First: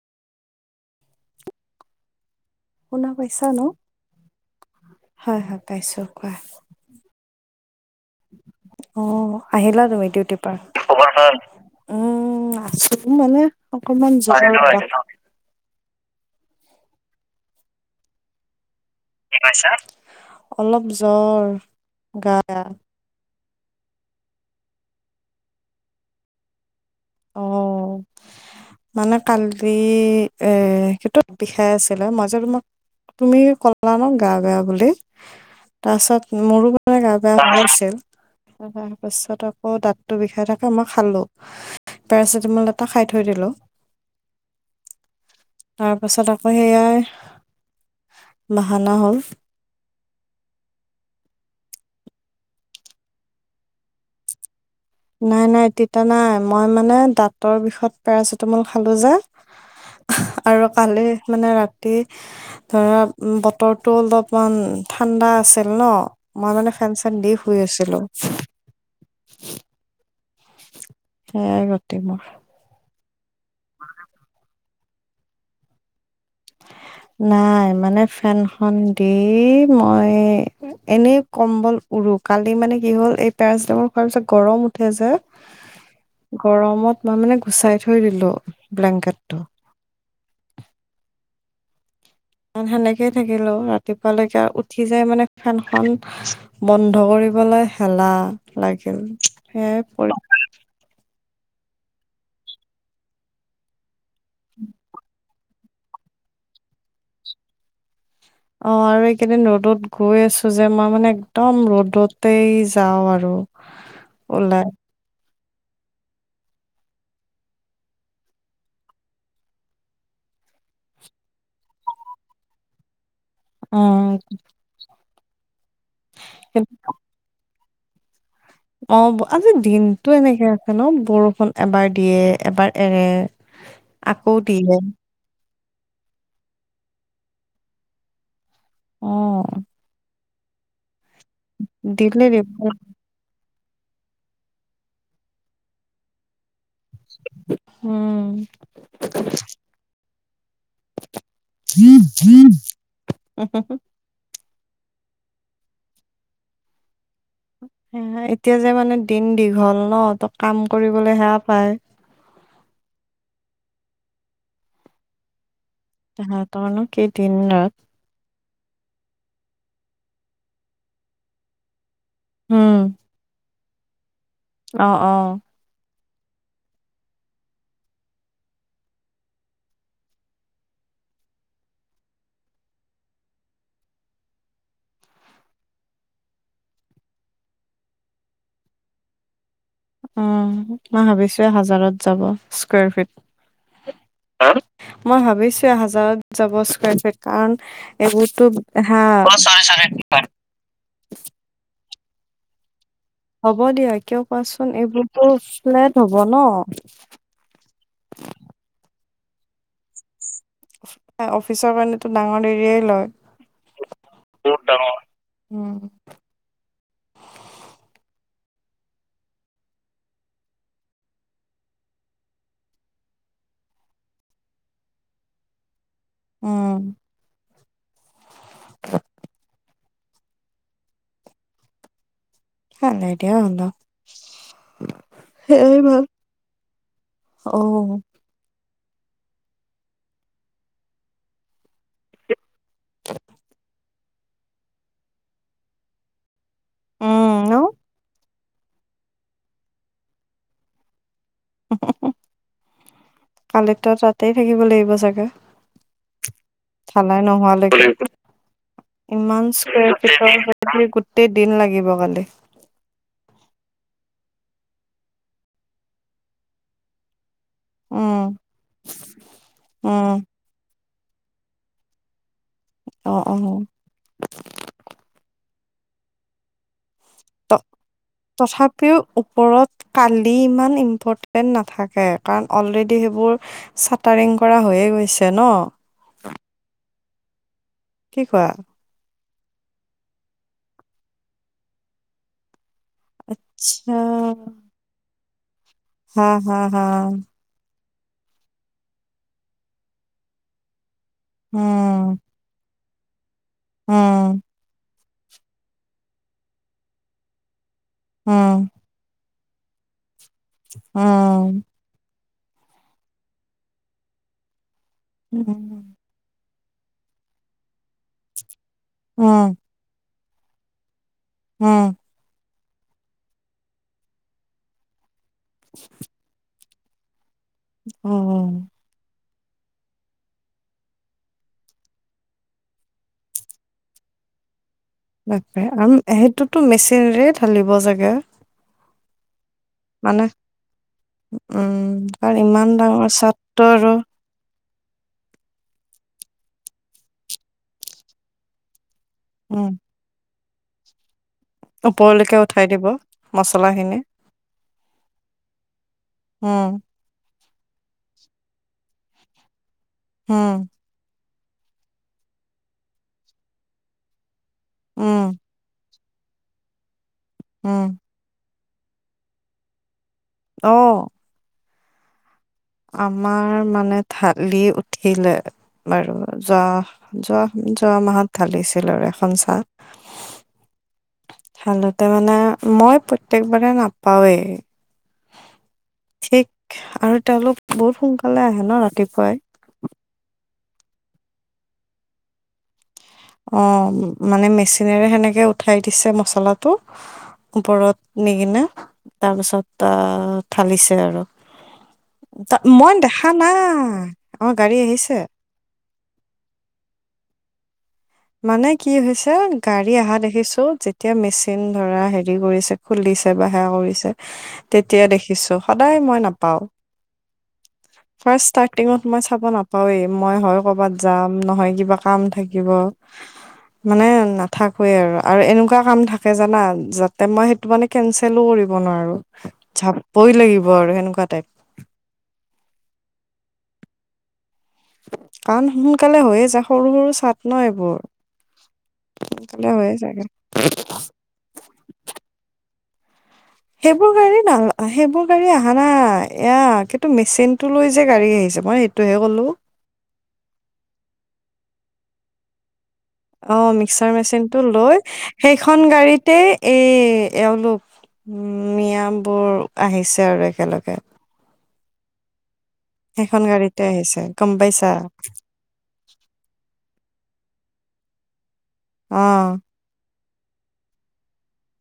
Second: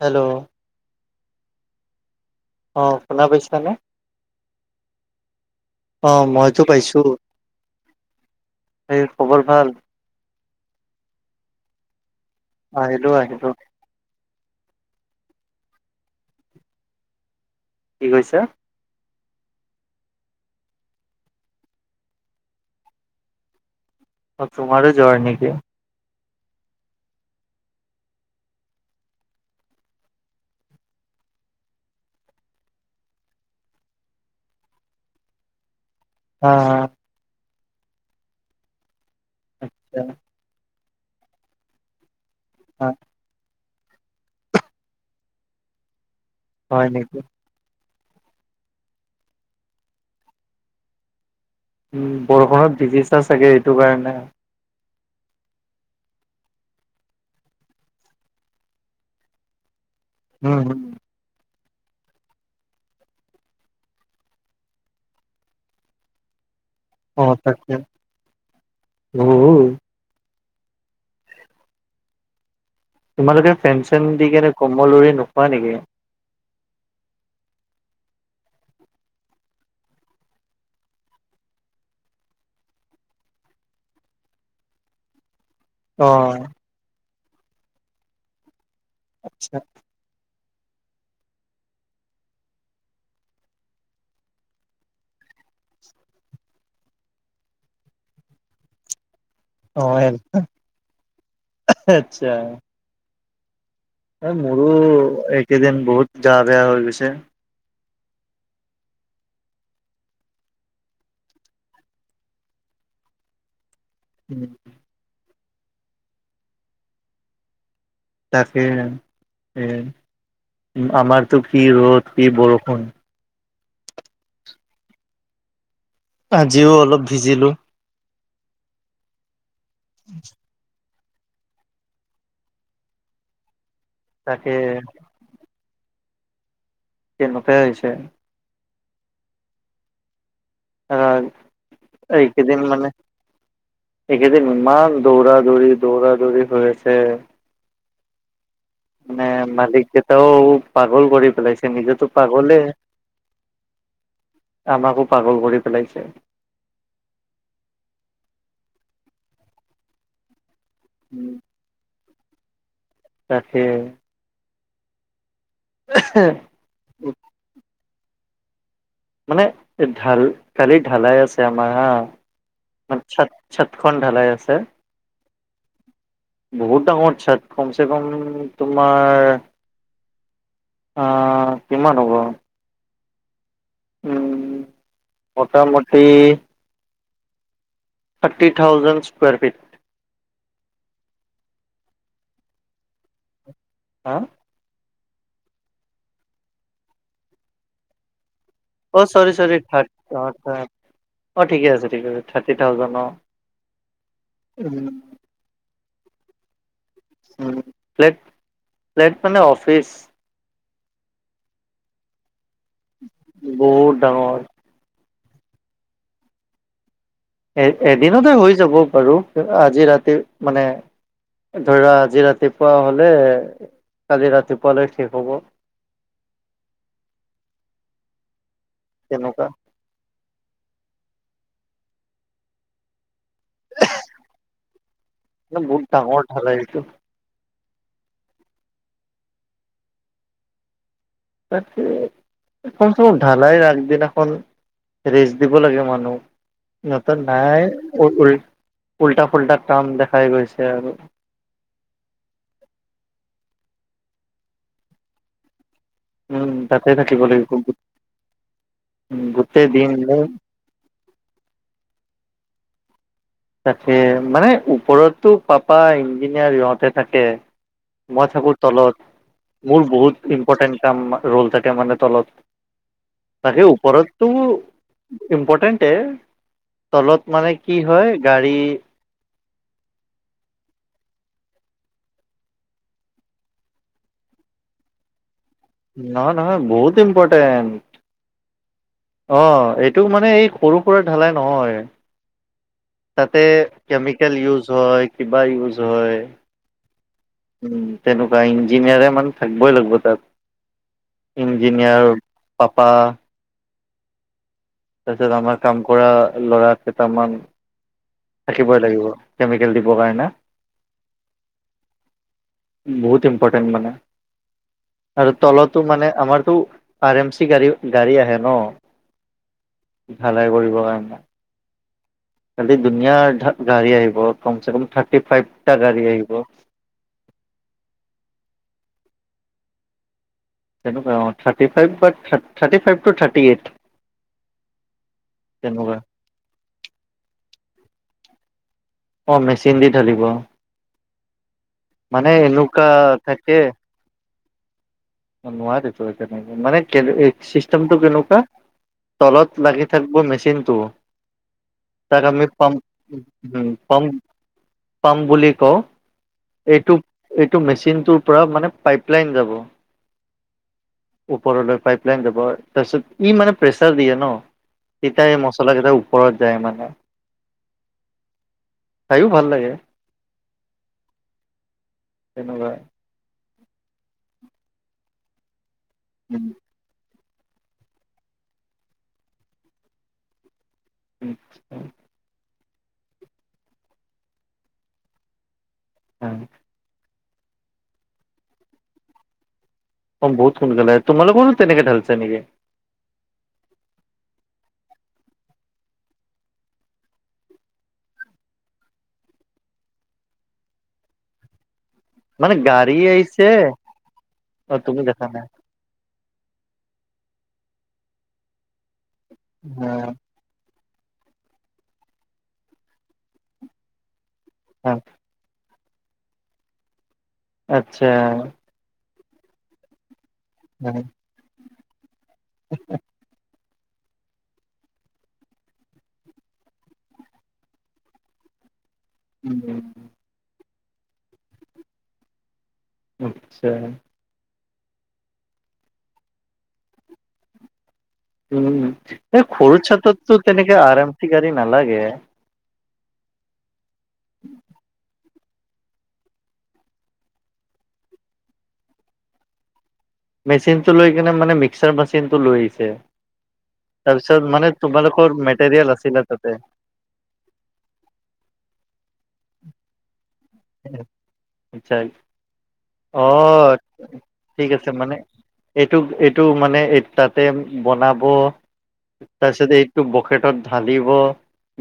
Hello অ' শুনা পাইছা ন? পাইছানে? হয়, হয় পাইছো। অ' কোৱা। মইতো পাইছো। এই অ' খবৰ ভাল আহিলা তুমি ডিউটিৰ পৰা? খবৰ ভাল? উম আছো আহিলো মানে আহিলো অকনমান জগৰ [unintelligible] কি কৈছা? [unintelligible] অলপ জ্বৰ গা বেয়া। অ তোমাৰো জ্বৰ নেকি? অ মানে কালি এ সেইটোত বিষাই আছিলে মাজত তোমাক তুমি কলা ন গা বেয়া বুলি তাৰপিছত হা মোৰো হা পুৰা গা বেয়া হৈ আছিল তাৰ পাছত আকৌ আচ্ছা দাঁততো বিষায় থাক কে মই খালো পেৰাচিটামল এটা হা খাই থৈ দিলো তাৰ পাছত আকৌ হয় সেইয়াই নেকি? বাহানা হ'ল উম বৰষুণত ভিজিছা চাগে সেইটো কাৰণে নাই নাই তিটা নাই মই মানে দাঁতৰ বিষত পেৰাচিটামল খালো যে উম আৰু উম কালি মানে ৰাতি ধৰা বতৰটো অলপমান ঠাণ্ডা আছিল ন মই মানে ফেন অ দি শুই তাকে আছিলো। উ সেয়াই গতি মোৰ। তোমালোকে ফেন চেন দি কেনে কম্বল লৈ নোহোৱা নেকি? নাই মানে ফেনখন দি মই এনেই কম্বল উৰু কালি মানে কি হ'ল এই পেৰাচিটামল খোৱাৰ পিছত গৰম উঠে যে অ গৰমত মই মানে গুচাই থৈ দিলো ব্লেংকেট আচ্ছা সেনেকেই থাকিলো ৰাতিপুৱালৈকে উঠি যাই মানে ফেনখন বন্ধ কৰিবলৈ হেলাহ লাগিল। সেয়াই অ পৰি আচ্ছা এই মোৰো এইকেইদিন বহুত গা বেয়া হৈ গৈছে। অ আৰু এইকেইদিন ৰ'দত গৈ আছো যে মই মানে একদম ৰ'দতেই যাওঁ আৰু [unintelligible] ওম তাকে, এ আমাৰতো কি ৰ'দ কি বৰষুণ। অ। আজিও অলপ ভিজিলো। অ, আজি দিনটো এনেকে আছে ন বৰষুণ। এবাৰ দিয়ে এবাৰ এৰে আকৌ তাকে দিয়ে। তেনেকোৱাই হৈছে। অ। অহ দিলে দিব এইকেইদিন মানে, এইকেইদিন ইমান দৌৰা দৌৰি দৌৰা দৌৰি হৈ আছ উম। মানে মালিক কেইটাও পাগল কৰি পেলাইছে। নিজেতো পাগলে, আমাকো পাগল কৰি পেলাইছে। এতিয়া যে মানে দিন দীঘল ন, ত কাম কৰিবলে উম, সেয়া পায়। তাকে, তেহেতৰ নো কি দিন ৰাত মানে ঢাল কালি ঢালাই আছে আমাৰ হা, উম [unintelligible] ছাতখন ঢালাই আছে। অ অ। বহুত ডাঙৰ ছাত, কমচে কম তোমাৰ অ কিমান হ'ব‌? উম মোটামুটি থাৰ্টি থাউজেন্ড স্কুৱেৰ ফিট। উ মই ভাবিছোৱে হাজাৰত যাব স্কুৱাৰ ফিট হা হা মই ভাবিছোৱে হাজাৰত যাব স্কুৱেৰ ফিট, কাৰণ এইবোৰতো হা অ চৰি চৰি, থাট অ অ ঠিকে আছে ঠিক আছে থাৰ্টি থাউজেন্ড অ। হ'ব দিয়া কিয় কোৱাচোন উম এইবোৰতো ফ্লেট হ'ব ন। উম ফ্লেট ফ্লেট মানে অফিচ অফিচৰ কাৰণেতো ডাঙৰ এৰিয়াই লয়। বহুত ডাঙৰ। বহুত ডাঙৰ। উম। এ এদিনতে হৈ যাব বাৰু আজি ৰাতিৰ মানে ধৰা আজি ৰাতিপুৱা হ'লে, কালি ৰাতিপুৱালৈ শেষ হ'ব। উম তেনেকুৱা হে নিদিয়াই হ'ল আও, মানে সেইয়াই বহুত ভাল। ডাঙৰ ঢালাই এইটো অ তাকে কমচে কম ঢালাই আগদিনাখন ৰেষ্ট দিব লাগে মানুহ সিহঁতৰ উম, ন নাই [unintelligible] উল্টা ফুলটা কাম দেখাই গৈছে আৰু। হু হু হু কালিটো তাতেই থাকিব লাগিব চাগে উম তাতে থাকিব ঢালাই লাগিব নোহোৱালৈকে ইমান গোটেই দিন মোৰ [unintelligible] [unintelligible] গোটেই দিন লাগিব কালি। তাকে মানে ওপৰততো পাপাৰ ইঞ্জিনিয়াৰ ইহঁতে থাকে উম, মই থাকো তলত, মোৰ উম, বহুত ইম্পৰ্টেন্ট কাম ৰ'ল থাকে মানে তলত। অ', অ'। তাকে ওপৰতটো ইম্পৰ্টেণ্টে। তলত মানে কি হয় গাড়ী তথাপি তেওঁ ওপৰত কালি ইমান ইম্পৰ্টেন্ট নাথাকে কাৰণ অলৰেডি সেইবোৰ চাটাৰিং কৰা হৈয়ে গৈছে ন নহয় নহয় বহুত ইম্পৰ্টেণ্ট কি কোৱা অ এইটো মানে এই সৰু সুৰা ঢালাই নহয় তাতে আচ্ছা কেমিকেল ইউজ হয় কিবা ইউজ হয় হা হা হা তেনেকুৱা ইঞ্জিনিয়াৰে মানে থাকিবই লাগিব তাত। উম ইঞ্জিনিয়াৰ পাপা উম তাৰপিছত আমাৰ কাম কৰা ল'ৰা কেইটামান উম থাকিবই লাগিব। কেমিকেল দিবৰ কাৰণে। উম বহুত ইম্পৰ্টেন্ট মানে আৰু তলতো উম মানে আমাৰতো আৰ এম চি গাড়ী গাড়ী আহে ন অ ঢালাই কৰিবৰ কাম হুম। কালি দুনীয়া গা গাড়ী আহিব কম চে কম থাৰ্টি ফাইভটা গাড়ী আহিব। অ অ তেনেকুৱা অ থাৰ্টি ফাইভ বা থা thirty five two thirty eight. তাকে তেনেকুৱা আৰু সেইটোতো মেচিনৰে ঢালিব চাগে। অ মেচিন দি ঢালিব। মানে উম মানে কাৰণ ইমান এনেকুৱা ডাঙৰ ছাডটো আৰু নোৱাৰে তেতিয়ালৈকে মানে এই চিষ্টেমটো কেনেকুৱা তলত উম লাগি। থাকিব মেচিনটো তাক ওপৰলৈকে আমি উঠাই দিব পাম্প উম মচলাখিনি পাম্প পাম্প বুলি কওঁ উম এইটো। এইটো মেচিনটোৰ পৰা মানে পাইপ লাইন যাব। উম। ওপৰলৈ পাইপ লাইন যাব তাৰপিছত ই মানে প্ৰেচাৰ দিয়ে ন উম তেতিয়া এই মছলা কেইটা। ওপৰত যায় মানে। উম। চাইয়ো ভাল লাগে। অ তেনেকুৱা। আমাৰ মানে থালি উঠিলে বাৰু উম। যোৱা যোৱা যোৱা মাহত ঢালিছিল আৰু এখন চাড ঢালোতে মানে মই প্ৰত্যেকবাৰে নাপাওৱেই। ঠিক আৰু তেওঁলোক বহুত সোনকালে আহে ন ৰাতিপুৱাই। অ বহুত সোনকালে আহে তোমালোকৰো তেনেকে ঢালিছে নেকি। অ মানে মেচিনেৰে সেনেকে উঠাই দিছে মচলাটো। ওপৰত নি কিনে তাৰ পিছত আহ ঢালিছে আৰু। ত মানে মই গাড়ী দেখা আহিছে নাই আমাৰ গাড়ী অ তুমি আহিছে। দেখা নাই মানে কি হৈছে গাড়ী অহা অ দেখিছো তেতিয়া মেচিন ধৰা হেৰি কৰিছে খুলিছে বা সেয়া কৰিছে তেতিয়া দেখিছো সদায় মই নাপাওঁ আচ্ছা ফাৰ্ষ্ট টিঙত মই চাব নাপাওৱেই মই হয় কৰবাত যাম নহয় কিবা কাম থাকিব। মানে নাথাকোৱে আৰু আৰু এনেকুৱা কাম থাকে জানা যাতে মই সেইটো মানে। কেনচেলো কৰিব নোৱাৰো উম। যাবই লাগিব আৰু সেনেকুৱা টাইপ। আচ্ছা কাৰণ সোনকালে হৈয়ে যায় সৰু সৰু চাড ন এইবোৰ উম এই সোনকালে সৰু হৈয়ে যায় চাডতটো তেনেকে আৰাম চি গাড়ী নালাগে সেইবোৰ গাড়ী না আহে ক গাড়ী আহা নাই এয়া কিন্তু মেচিনটো লৈ যে গাড়ী আহিছে মই সেইটোহে ক'লো মেচিনটো লৈ কিনে মানে মিক্সাৰ মেচিনটো লৈ আহিছে অ মিক্সাৰ তাৰপিছত মেচিনটো মানে লৈ তোমালোকৰ সেইখন মেটেৰিয়েল আছিলে গাড়ীতে তাতে এই এওঁলোক মিয়াবোৰ আহিছে আৰু একেলগে আচ্ছা সেইখন অহ গাড়ীতে আহিছে গম ঠিক পাইছা আছে মানে এইটো এইটো মানে এই তাতে বনাব অ তাৰপিছতে এই টো বকেটত ঢালিব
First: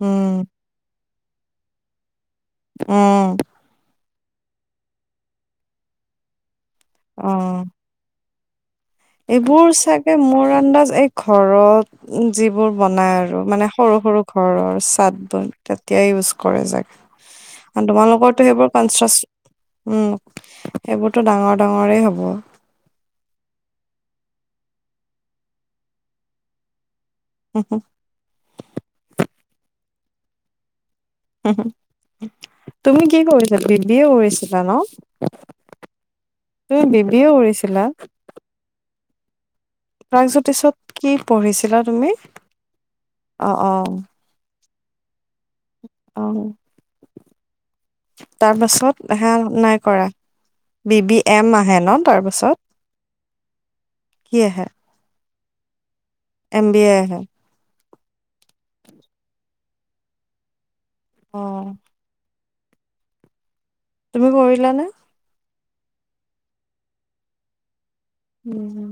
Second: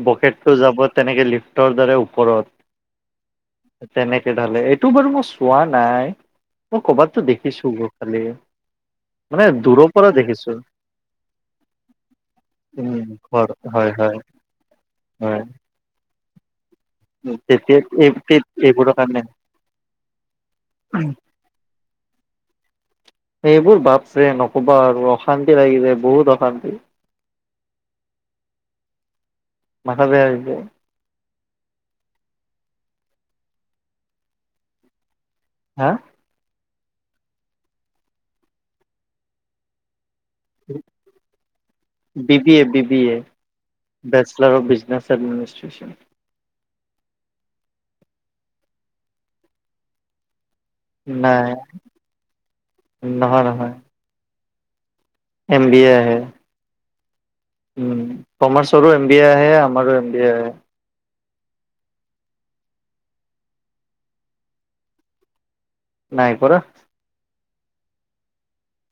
উম বকেটটো যাব তেনেকে লিফ্টৰ দ্বাৰাই ওপৰত অ। তেনেকে ধালে এইটো বাৰু মই চোৱা নাই। মই ক'বাততো অ দেখিছো গৈ খালে। এইবোৰ চাগে মোৰ আন্দাজ এই ঘৰত যিবোৰ উম বনাই আৰু, ঘৰ মানে হয় সৰু হয় সৰু ঘৰৰ চাদ হয় বন। তেতিয়াই ইউছ কৰে যায়। তেতিয়া আৰু এই তোমালোকৰতো সেইবোৰ এইবোৰৰ কনঞ্চাছ কাৰণে উম, সেইবোৰতো ডাঙৰ। ডাঙৰেই হ'ব। এইবোৰ বাপৰে নক'বা আৰু অশান্তি লাগি যায়, বহুত অশান্তি। হু- হু। মাথা বেয়া হৈ যায়। তুমি কি কৰিছা, বি বি য়ে কৰিছিলা ন? হা? তুমি বি বি এ কৰিছিলা? তাৰ পিছত B B A, B B A অ' অ' বেচলাৰ অফ বিজনেছ। চবমিনিষ্ট্ৰেচন। অ। তাৰ পাছত এইহাল নাই কৰা? বি বি এম নাই আহে ন তাৰপাছত, নহয় নহয় কি আহে? এম বি এ আহে। এম বি এ আহে। উম, কমাৰ্চৰো এম বি এ আহে আমাৰো এম বি এ আহেম অ। তুমি কৰিলা নে? নাই কৰা। উম, হুম।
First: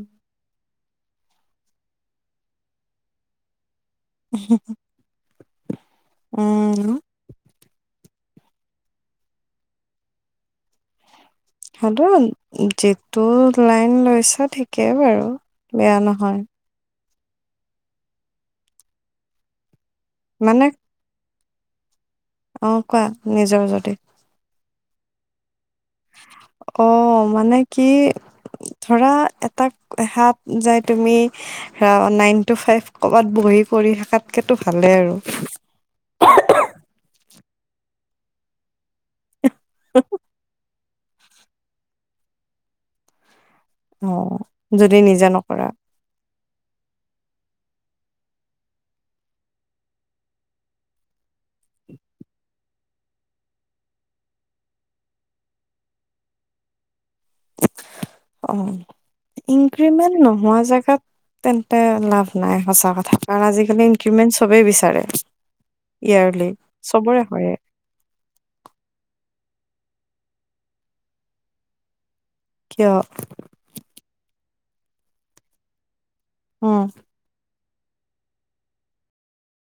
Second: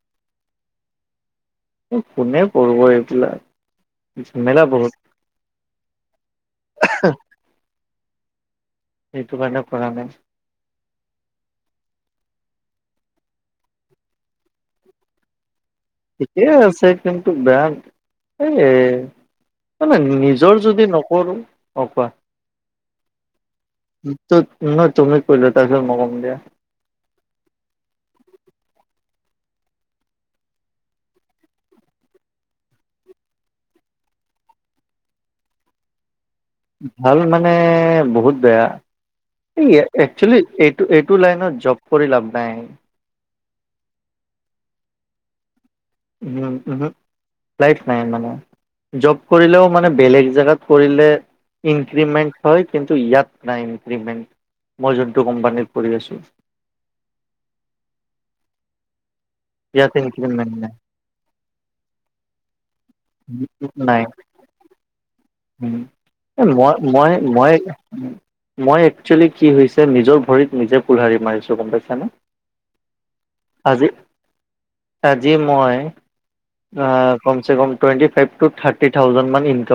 কোনে কৰিব এইবিলাক। ঝেমেলা বহুত উম। অ [unintelligible] এইটো কাৰণে কৰা নাই। হটো যিটো লাইন লৈছা ঠিকেই বাৰু। বেয়া নহয়। ঠিকেই আছে, কিন্তু বেয়া এই মানে নিজৰ মানে যদি নকৰোঁ, হক বা। অ, কোৱা নিজৰ যদি। ত, নহয় তুমি কৈ লোৱা তাৰপিছত মই কম দিয়া। অ, মানে কি ধৰা, এটাক হাত যাই তুমি আ, নাইন টু ফাইভ কৰবাত বহি কৰি থকাতকেতো ভালে আৰু। ভাল মানে বহুত বেয়া, এই একচোলি এ টো, এইটো লাইনত জব কৰি লাভ নাই। যদি নিজে নকৰা। ও, ওহো ফ্লাইট নাই মানে। জব কৰিলেও মানে, বেলেগ জেগাত কৰিলে ইনক্ৰিমট হয়, কিন্তু ইয়াত নাই ইনক্ৰিমেট মই যোনটো কোম্পানিত কৰি আছো। অ ইয়াত ইনক্ৰিমেণ্ট ইনক্ৰিমেন্ট নোহোৱা নাই জেগাত তেন্তে লাভ নাই সঁচা কথা কাৰণ আজিকালি নাই ইনক্ৰিমেণ্ট চবেই বিচাৰে উম ইয়াৰলি মই মই চবৰে হয়ে মই মই এক্সৱেলি কি হৈছে নিজৰ ভৰিত নিজে কোলহাৰি মাৰিছোঁ গম পাইছানে? কিয় আজি আজি মই উম আ কমচে কম twenty five two thirty thousand মান ইনকাম